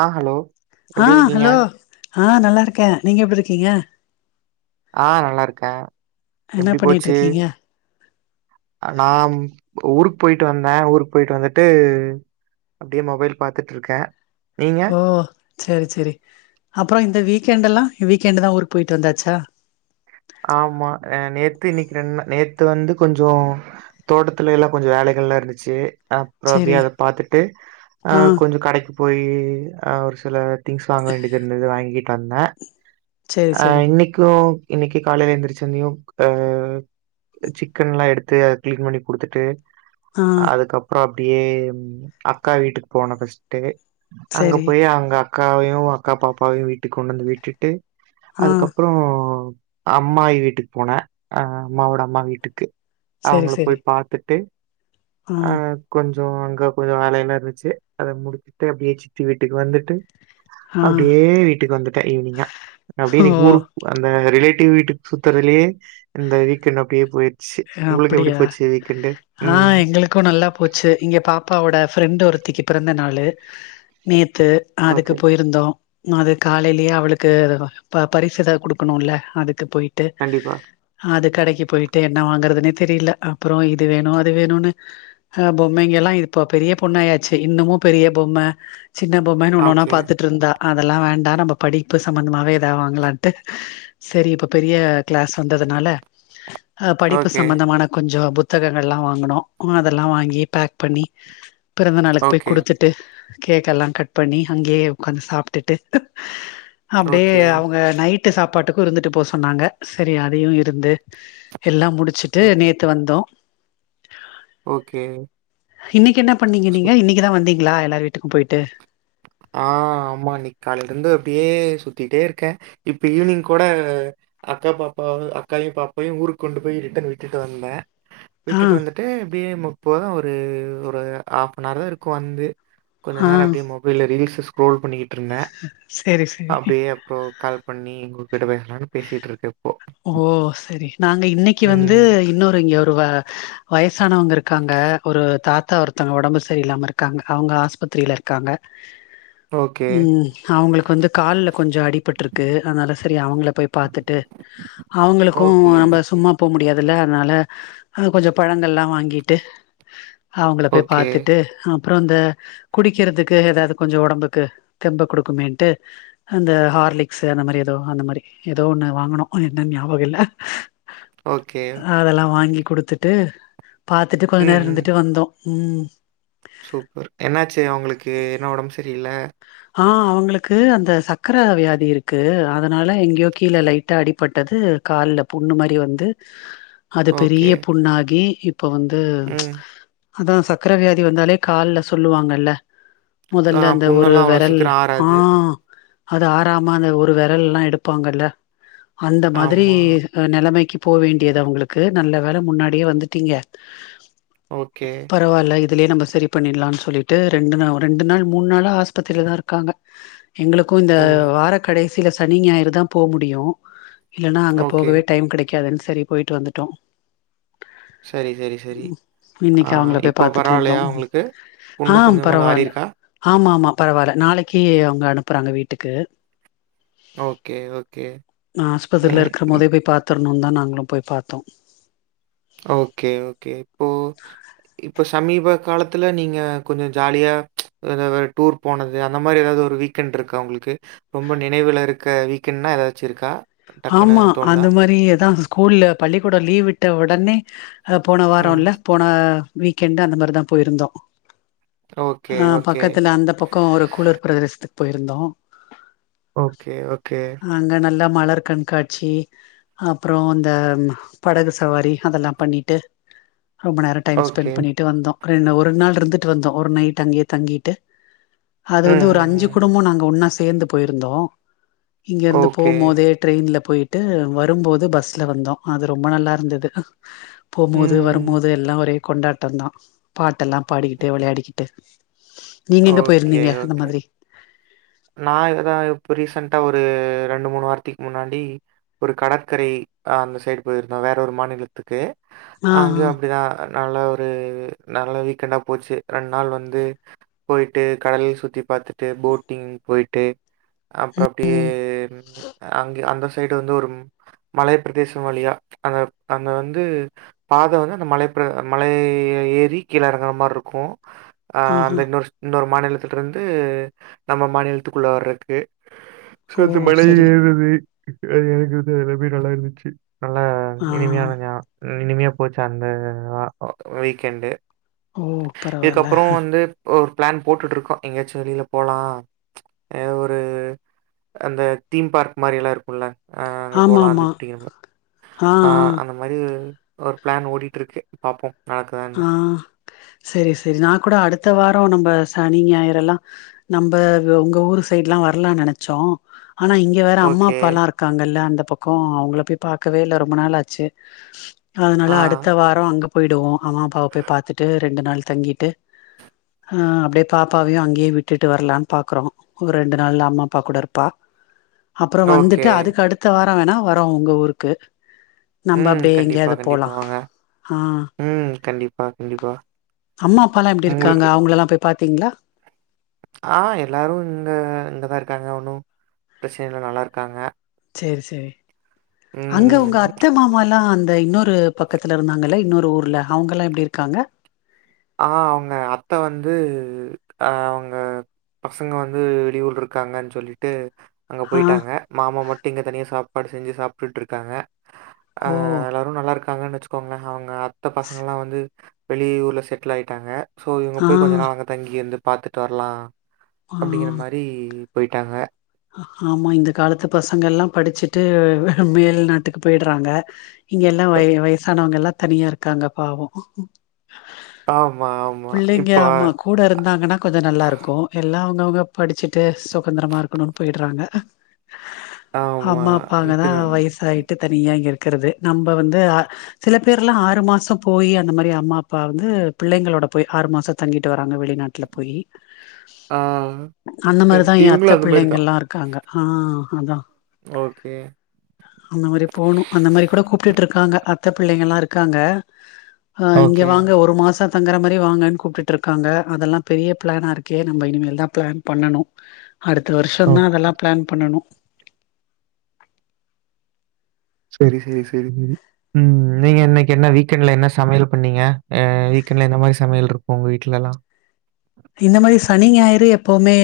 ஆ hello ஆ எப்டி இருக்கீங்க? ஹலோ ஆ நல்லா இருக்கே நீங்க எப்படி இருக்கீங்க ஆ நல்லா இருக்கே என்ன எப்டி பண்ணிட்டு போச்சு இருக்கீங்க நாம் ஊருக்கு போயிட்டு வந்தே ஊருக்கு போயிட்டு வந்துட்டு அப்படியே மொபைல் பார்த்துட்டுருக்கே ஓ சரி சரி அப்புறோ இந்த வீக்கெண்ட்ல்லா வீக்கெண்ட் தா ஊருக்கு போயிட்டு வந்தாச்சா ஆமா நேத்து இன்னிக்கி ரெண்டு நா நேத்து வந்து கொஞ்சோ தோட்டத்துல எல்லா கொஞ்ச வேலைகள்லா இருந்துச்சு அப் அப்பற அப்டியே சேரி அத பாத்துட்டு ஆ கொஞ்ச கடைக்கி போயி ஆ ஒரு சில திங்ஸ் வாங்க வேண்டியது இருந்தது வாங்கிட்டு வந்தே சேரி அ சேரி இன்னிக்கோ இன்னிக்கு காலய்ல எந்திரிச்ச உட்னூயூ அ சிக்கன்ல்லா எடுத்து அத கிளீன் பண்ணி குடுத்துட்டு ஆ அதுக்கப்பற அப்டியே அக்கா வீட்டுக்கு போன ஃப்ஸ் ட்டு அங்க சேரி போய் அவங்க அக்காவையூ அக்கா பாப்பாவையூ வீட்டுக்கு கொண்டு வந்து விட்டுட்டு ஆ அதுக்கப்புறோ அம்மாயீ வீட்டுக்கு போனே அ அம்மாவோட அம்மா வீட்டுக்கு சேரி அவுங்கள போய் சேரி பார்த்துட்டு ஆ அ கொஞ்சோ அங்க கொஞ்ச வேலையல்லா இருந்துச்சு அத முடித்துட்டு அப்படியே சித்தி வீட்டுக்கு வந்துட்டு ஆ அப்டியே வீட்டுக்கு வந்துட்டே ஈவினிங்கா அப்டியே ஓ இன்னிக்கி ஊருக் அந்த ரிலேட் டு வீட்டுக் சுத்துறலயே இந்த வீக்கெண்ட் அப்டியே போயிட்ச் ச்சு உங்களுக்கு எப்படி போச்சு வீக்கண்டு ம் இப்ப நல்லா போச்சு இங்க பாப்பாவோட ஃப்ரெண்ட் ஒருத்திக்கு பிறந்த நாளு நேத்து அதுக்கு ஓகே போயிருந்தோ அது காலேலயே அவளுக்கு ப பரிசு எதா குடுக்கணுல்ல அதுக்கு போயி ட்டு கண்டிப்பா அது கடைக்கு போயிட்டு எ என்ன வாங்கறதுனே தெரியல அப்புறொ இது வேணு அது வேணுன்னு அ பொம்மைங்க எல்லா இப்ப பெரிய பொண்ணாயாச்சு இன்னமு பெரிய பொம்ம சின்ன பொம்மன்னு ஒன்னொன்னா ஓகே பாத்துட் இருந்தா அதெல்லா வேண்டா நம்ம படிப்பு சம்மந்தமாவே எதாவ் வாங்கலான்ட்டு சரி இப்ப பெரிய க்ளாஸ் வந்ததுனால அ படிப்பு ஓகே. சம்மந்தமான கொஞ்சொ புத் புத்தகங்கள்லா வாங்கனோ அதெல்லாம் வாங்கி பேக் பண்ணி பிறந்த நாளுக் போய்க் ஓகே. குடுத்துட் ட்டு கேக் எல்லா கட் பண்ணி அங்கயே உக்காந்த் சாப்டுட்டு அப்டியே ஓகே. அவங்க நைட்டு சாப்பாட்டுக்கு இருந்துட்டு போ சொன்னாங்க சரி அதயு இருந்து எல்லா முடிச்சுட்டு ஓகே. நேத்து வந்தோ ஓகே. இன்னைக்கு என்னா பண்ணீங்க நீங்க சூப் இன்னைக்குதா வந்தீங்களா எல்லாரு வீட்டுக்கும் போய்ட்டு ஆ ஆம்மா இன்னிக் காலேலருந்து அப்டியே சுத்திட்டே இருக்கே இப்ப ஈவ்னிங் கூட அக்கா பாப்பா அக்காவையு பாப்பாவையு ஊருக்கு கொண்டு போய் ரிட்டன் விட்டுட்டு வந்தே ஆ விட்டுட்டு வந்துட்டு இப்டியே முப்போ ஒரு ஒரு ஹாஃப் அன் ஆர் தா இருக்கு வந்து கொஞ்ச ஆ நேரொ அப்டியே மொபைல்ல ரீல்ஸ்ஸ ஸ்க்ரோல் பண்ணிக்கிட்டு இருந்தே செரி செரி அப்டியே அப்றொ கால் பண்ணி உங்ககிட்ட பேசலான் பேசிட் இருக்கே ஓ சரி நாங்க இன்னைக்கி வந்து ம். இன்னொரு இங்யோட் ஒரு வ வயசானவங்க இருக்காங்க ஒரு தாத்தா ஒருத்தங்க ஒடம்பு சரிய இல்லாமருக் க்காங்க அவுங்க ஆஸ்பத்திரில இருக்காங்க ஓகே ம் அவங்களுக்கு வந்து கால்ல கொஞ்ச அடிபட்ருக்கு அதனால சரி அவங்கள போய் பாத்துட்டு அவுங்களுக்கு ஓகே. நம்ப ஓகே. சும்மா போ முடியாதுல்ல அதனால அ கொஞ்சொ பழங்கள்ல்லா வாங்கிட்டு அவங்கள போய் ஓகே. பாத்துட்டு அப்புறொ இந்த குடிக்கிறதுக்கு எதாது கொஞ்சொ ஒடம்புக்கு தெம்ப குடுக்குமேன்ட்டு அந்த ஹார்லிக்ஸு அந்த மாரி எதோ அந்த மாரி எதோ ஒன்னு வாங்குனோ ஒழுங்கா ஞாபக இல்ல ஓகே. அதெல்லா வாங்கி குடுத்துட்டு பாத்துட்டு கொஞ்ச ம். நேர ம். இருந்துட்டு வந்தோ ம் சூப்பர் என்னாச்சு அவங்களுக்கு என்ன ஒடம் சரியில்ல ஹா அவ்ங்களுக்கு அந்த சக்கர வ்யாதி இருக்கு அதனால எங்யோ கீழே லைட்டா அடிப்பட்டது கால்ல புண்ணு மாரி வந்து அது ஓகே. பெரிய புண்ணாகி இப்ப வந்து ம். அதா சக்கரவியாதி வந்தாலே கால்ல சொல்லுவாங்கல்ல ஆ மொதல்ல அந்த ஒரு புண்ணெல்லாம் வெ அவ்வளோ சீக்கிரம் ஆ ஆறாது. அது ஆறம அந்த ஒரு வெரல்லா எடுப்பாங்கல்ல அந்த மாதிரி ஆமா. அ நெலைமைக்கு போ வேண்டியது அவங்களுக்கு நல்ல வேல முன்னாடியே வந்துட்டீங்க ஓகே ருவால்ல இதுலே நம்ப சரி பண்ணிட்லான் சொல்லிட்டு ரெண்டு நவ் ரெண்டு நாள் மூன் நாளா ஹாஸ்பத் இதுல தா இருக்காங்க எங்களுக்கு இந்த ஓ! வாரக்கடை சில சனி ஞாயிறு தா போ முடியு இல்லனா அங்க ஓகே. போகவே டைம் கெடைக் நிக்காதே சரி போய்ட்டு வந்துட்டோ சரி, சரி, சரி. ஆ இன்னிக்கு அவங்கள போய் இப்போ பாத்துட்டு வந்தோ பரவாயில்லையா உங்களுக்கு? ஆ புண்ணு கொஞ்சமாவது பரவால்ல ஆறியிருக்கா? ஆமா ஆமா பரவால்ல நாளைக்கு அவங்க அனுப்புறாங்க வீட்டுக்கு ஓகே, ஓகே. ஆஸ்பத்திர்ல ம். இருக்கிற போதே போய் பாத்தர்ணுன்னுன் தா நாங்களு போய் பாத்தோ ஓகே ஓகே உ இப்ப சமீப காலத்துல நீங்க கொஞ்சொ ஜாலியா எதாவது டூர் போனது அந்த மாரி எதாவது ஒரு வீக்கெண்ட் இருக்கா உங்களுக்கு ரொம்ப நெனைவில இருக்க வீக்கெண்ட்னா எதாச்சு இருக்கா டக்குன்னு ஆமா தோணுதா? அந்த மாரி ஏதான் ஸ்கூல்ல பள்ளிக்கூடம் லீவ் விட்ட உடனே அதா போன வரோ ம். இல்ல போன வீகென்ட் அந்த மாரிதா போய் இருந்தோ ஓகே, அ ஓகே. பக்கத்துல அந்த பக்கொ ஒரு குளுர் பிரதேசத்துக்கு போயிருந்தோ ஓகே ஓகே அங்க நல்லா மலர் கண்காட்சி அப்ரோ இந்த படகு சவாரி அதெல்லாம் பண்ணிட்டு ரொம்ப நேரம் டைம் ஓகே. பெண்ட் பண்ணிட்டு வந்தோ பறென்ன ஒரு நாள் இருந்துட்டு வந்தோ ஒரு நைட் அங்கேயே தங்கிட்டு அது ம், வந்து ஒரு ம், அஞ்சு ம். குடும்போ நாங்க ஒன்னா சேர்ந்து போயிருந்தோ இங்க இருந்து ஓகே. போம் போதே ட்ரெயின்ல போயிட்டு வரும்போது பஸ்ல வந்தோ அது ரொம்ப நல்லாருந்தது போம்போது ம். வரும்போது எல்லா ஒரே கொண்டாட்டம்தா பாட்டெல்லா பாடிக்கிட்டு விளையாடிக்கிட்டு நீங்க எங்க போய்ருந்தீங்க அந்த மாதிரி நா இதாலா இப்ப ரீசன்டா ஒரு ரெண்டு மூணு வாரத்துக்கு முன்னாடி ஒரு கடற்கரை ஆ அந்த சைடு பொயிருந்தோ வேற ஒரு மாநிலத்துக்கு ஆ ஆ அங்கயும் அப்படிதா அதுனால ஒரு நல்லா நல்ல வீகென்ட் போச்சு ரெண்டு நாள் வந்து போயிட்டு கடல சுத்தி பாத்துட்டு போட்டிங் போய்டிட்டு அப்றோ அப்டியே ம் அங்க அந்த சைடு வந்து ஒரு மலை பிரதேசம் வழியா அந்த அந்த வந்து பாத வந்து அந்த மலை மலைய ஏ ஏறி கீழே எறங்குற மாரி இருக்கு ஆ ஆஹா அந்த இன்னொரு இன்னொரு மாநிலத்திலருந்து நம்ம மாநிலத்துக்குள்ள வரத்துக்கு ஓ சேத்து மழ சரி ஏறது அது எனக்குது ரொம்ப நல்லா இருந்துச்சு நல்லா ஆ இனிமையான இனிமையா போச்சு அந்த வீக்கெண்டு ஓ பரவால்ல இதுக்கப்றம் வந்து ஒரு பிளான் போட்டுட்டு இருக்கோ எங்கேயாச்சும் வெளியில போலா ஆ ஒரு அந்த தீம் பார்க் மாரியல்லா இருக்கும்ல அ அங்க ஆமா போலா ஆமா அதுப்படி ஆ அந்த மாரி ஒரு பிளான் ஓடிட்டு இருக்கு பாப்போ ஆ செரி செரி நா கூட அடுத்த வாரோ நம்ம சனி ஞாயிறு எல்லா நம்ப உங்க ஊரு சைட் லா வரலான் நெனச்சோ ஆனா இங் இங்க வேற அம்மா ஓகே. அப்பால்லா இருக்காங்கல்ல அந்த பக்கம் அவங்கள போய் பாக்கவே இல்ல ரொம்ப நாள் ஆச்சு ஆ. அதனால அடுத்த வாரோ அங்க போயிடுவோ அம்மா அப்பாவ போய் பாத்துட்டு ரெண்டு நாள் தங்கிட்டு அ அப்டியே பாப்பாவையும் அங்கேயே விட்டுட்டு வரலான் பாக்றோ ஒரு ரெண்டு நாள்ல அம்மாப்பா கூட இருப்பா அப்றோ ஓகே. வந்துட்டு அதுக்கு அடுத்த வரோ வேணா வாரோ உங்க ஊருக்கு நம்ம ம் அப்டியே கண்டிப்பா எங்கேயாவது போலா கண்டிப்பா வாங்க ஆ ம் கண்டிப்பா கண்டிப்பா அம்மா அப்பாலா எப்படி இருக்காங்க உங்களுக்கு அவங்கலல்லா போய் பாத்தீங்களா ஆ எல்லாரு இன்னு இங்க தா இருக்காங்க ஒண்ணு பிரச்சன இல்ல நல்லாதா இருக்காங்க செரி செரி அங்க உங்க ம். அத்த மாமால்லா அந்த இன்னொ ட்டு பக்கத்தில இருந்தாங்கள்ள இன்னொரு ஊர்ல அவங்கல்லாம் எப்டி இருக்காங்க ஆ அவங்க அத்த வந்து அ அவங்க பசங்க வந்து வெளியூர்ல இருக்காங்கன்னு சொல்லிட்டு அங்க ஆ போயிட்டாங்க மாமா மட்டு இங்க தனியா சாப்பாடு செஞ்சு சாப்ட்டுட்டுருக்காங்க அ ஓ எல்லாரும் நல்லா இருக்காங்கன்னு வச்சுக்கோகளே அவங்க அத்த ஸ் பசங்கள்லாம் வந்து வெளிய ஊர்ல செட் ட்டில் ஆயிட்டாங்க சோ இவங்க ஆ போய் கொஞ்ச நாள் அங்க தங்கி வந்து பாத்துட்டு வரலா ஆ அப்டிங்கற மாரி டி போயிட்டாங்க ஆமா இந்த காலத்து பசங்கல்லா படிச்சுட்டு மேல் நாட்டுக்கு போயிடுறாங்க இங்க எல்லா வய வயசானவங்க எல்லா தனியா இருக்காங்க பாவோ ஆமா, ஆமா. பிள்ளைங்க இப்போ ஆமா கூட இருந்தாங்கன்னா கொஞ்ச நல்லாயிருக்கு எல்லா அவங்கவுங்க படிச்சுட்டு சுதந்திரமாக இருக்கணு போயிட்றாங்க ஆமா. அம்மா அப்பாதா இப்பதான் வயசாயிட் டு தனியா இங்க இருக்கிறது நம்ம வந்து சில பேர்லா ஆறு மாசோ போய் அந்த மாரி அம்மா அப்பா வந்து பிள்ளைங்களோட போய் ஆறு மாசோ தங்கிட்டு வராங்க வெளிநாட் ட்ல போயி ஆ கரிக்ட் இவுங்ளு அந்த மாரி தா பிள்ளைங்கல்லா இருக்காங்க ஆ அதா ஓகே அந்த மாதிரி போணு அந்த மாதிரி கூட கூப்ட்டுட்டு இருக்காங்க அத்த பிள்ளைங்கல்லா இருக்காங்க ஆ இங்க ஓகே. வாங்க ஒரு மாசோ தங்குற மாரி வாங்கன்னு கூப்ட்டுட்டு இருக்காங்க அதெல்லா பெரிய பிளானா இருக்கே நம்ம இனிமேல்தா பிளான் பண்ணணு அடுத்த வருஷந்தா ஓகே. அதெல்லா பிளான் பண்ணனு சேரி சேரி சேரி சேரி ம் நீங்க இன்னைக்கு என்ன வீக்கெண்ட்ல என்ன சமையல் பண்ணீங்க அ வீக்கெண்ட்ல எந்த மாரி சமையல்ருக்கு உங்க வீட்ல எல்லா இந்த மாரி சனி ஞாயிறு எப்பவுமே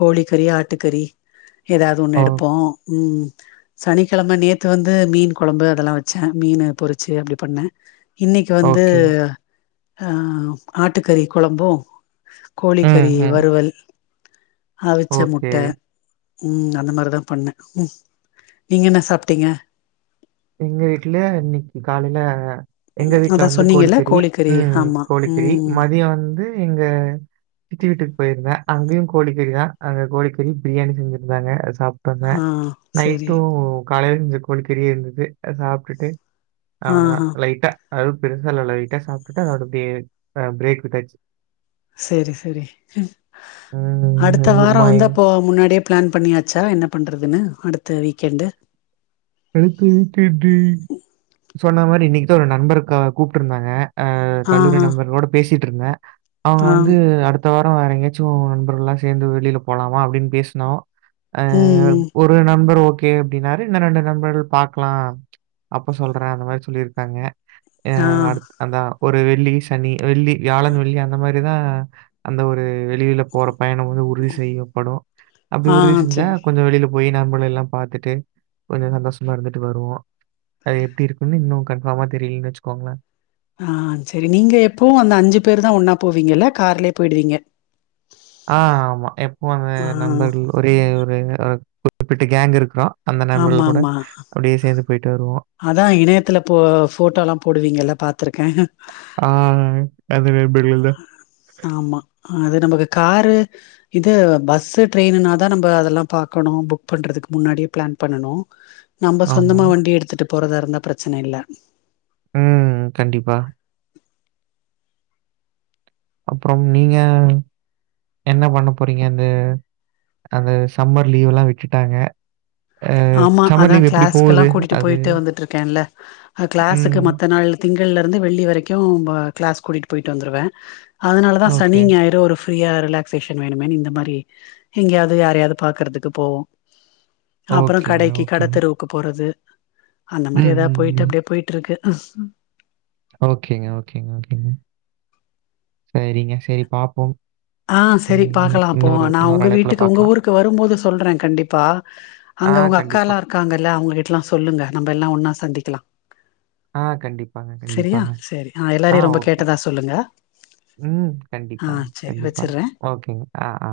கோழிக்கறி ஆட்டுக்கறி ஏதாவது ஒண்ணு ஓ! எடுப்போ ம் சனிக்கெழமே நேத்து வந்து மீன் குழம்பு அதெல்லா வச்சே மீன் பொறிச்சு அப்டி பண்ணே இன்னைக்கு வந்து ஓகே. அ ஆட்டுக்கறி கொழம்பு ம், கோழிக்கறி ம். வறுவல் அவிச்ச ஓகே. முட்ட ம் அந்த மாரிதா பண்ணே ம் நீங்க என்ன சாப்ட்டீங்க எங்க வீட்ல இன்னைக்கி காலைல எங்க வீட்ல அதா வந்து சொன்னீங்கல்ல கோழிகறி கோழிக்கறி ம் ஆமா கோழிகறி ம் மதியோ வந்து இங்க சித்தி வீட்டுக் போயிருந்தே அங்கியு கோழிக்கறிதா அங்க கோழிக்கறி பிரியாணி செஞ்சிருந்தாங்க அது சாப் ட்ருந்தே ஆ செரி நய்ட்டு காலையில செஞ்ச கோழிக்கறியே இருந்துது சாப்ட்டுட்டு ஆ அவ்ளோதா ஆ லைட்டா அது பெருசா இல்ல லைட்டா சாப்ட்டுட்டு அதோட பிரேக் விட்டாச்சு சேரி சேரி ம் அடுத்த வாரோ ஆமா, வந்து எங் அப்போ முன்னாடியே பிளான் பண்ணியாச்சா என்ன பண்றதுன்னு அடுத்த வீக்கெண்டு அடுத்த வீக் என்டு சொன்ன மாரி இன்னைக்குதா ஒரு நண்பர் கூப்ட்ருந்தாங்க ஆ கல்லூரி ஆ நண்பர்களோட பேசிட்டு இருந்தே அவ ஆ வந்து அடுத்த இத்த வாரோ வேற எங்கயாச்சு நண்பர்கள்ல்லா சேந்து வெளிலப் போலாமா அப்டின் பேச்னோ ம் ஒரு நண்பர் ஓகே அப்டின்னாரு இன்னு ரெண்டு நண்பர் பாக்லா அப்ப சொல்றே அந்த மாரி சொல்லிருக்காங்க ஏ ஆ அதா ஒரு வெள்ளி சனி வெள்ளி வியாழன் வெள்ளி அந்த மாதிரிதா அந்த ஒரு வெளியில போற பயணோ வந்து உறுதி செய்யப்படு அப்டி ஆ உறுதி செஞ்சா செரி கொஞ்சோ வெளியில போய் நண்பர்கள்லல்லா பாத்துட்டு கொஞ்சோ சந்தோஷ் மறந்துட்டு வருவோ அது எப்டி இருக்குன்னு இன்னு கன்ஃபார்மா தெரியலனு வச்சுக்கோங்ளே ஆ சரி நீங்க எப்பவு அந்த அஞ்சு பேருதா ஒன்னாப் போவீங்கல கார்லியேப் போயிடுவீங்க ஆ ஆமா எப்பவு அந்த ஆ நண்பர்கள் ஒரே ஒரு குறிப்பிட்ட கேங் இருக்குறோ அந்த ஆமா நண்பர்கள் கூட ஆமா அப்டியே சேந்து பொயாட்டு வருவோ அதா இணையத்துல போ போட்டோல்லா போடுவீங்கல்ல பாத்ருக்கே ஆ அந்த நண்பர்கள் தா ஆமா அது நமக்கு காரு இது பஸ்ஸு ட்ரெயினுனாதா நம்ப அதெல்லாம் பாக்கணு புக் பண்றதுக்கு முன்னாடியேப் பிளான் பண்ணணு நம்ப ஆமா. சொந்தமா வண்டி எடுத்துட்டு போறதா இருந்தா பிரச்சன இல்ல ம் கண்டிப்பா அப்றம் நீங்க என்ன பண்ண போறீங்க அந்து அது சம்மர் லீவ்ல்லா விட்டுட்டாங்க அ ஆமா சம்மர் அதா லீவ் எப்படி கிளாசுக்கெல்லா போகுது? கூட்டிட்டு அது பொய்ட்டு வந்துட்ருக்கேல கிளாஸுக்கு ம். மத்த நாள் திங்கள்லிருந்து வெள்ளி வரைக்கோ கிளாஸ் கூட்டிட்டு போயிட்டு வந்துருவே அதனால தா சனி ஓகே. ஞாயிறு ஒரு ஃப்ரீயா ரிலாக்சேஷன் வேணுமேன் இந்த மாரி எங்கயாவது யாரயாவது பாக்றதுக்கு போவோ அப்புறம் ஓகேங்க, கடைக்கி ஓகேங்க. கடைத்தெருவுக்கு போறது அந்த மாரி ம், ஏதாவது ம், போயிட்டு ம். அப்படியே போயிட்டு இருக்கு ஓகேங்க ஓகேங்க ஓகேங்க சரிங்க சரி பாப்போ ஆ சரி பாக்கலா அப்போ நா இன்னொரு உங்க அழைப்புல வீட்டுக்கு உங்க பார்க்கலாம். ஊருக்கு வரும் போது சொல்றே கண்டிப்பா ஆ அங்க உங்க கண்டிப்பா. அக்கால்லா இருக்காங்கல்ல அவங்க கிட்டல்லா சொல்லுங்க நம்ம எல்லா ஒன்னா சந்திக்கலா ஆ கண்டிப்பாங்க, சரியா கண்டிப்பாங்க. சரி ஆ எல்லாரையு ரொம்ப கேட்டதா சொல்லுங்க ம் ஆ கண்டிப்பா சரி கண்டிப்பா வச்சிட்றே ஓகேங்க ஆ ஆ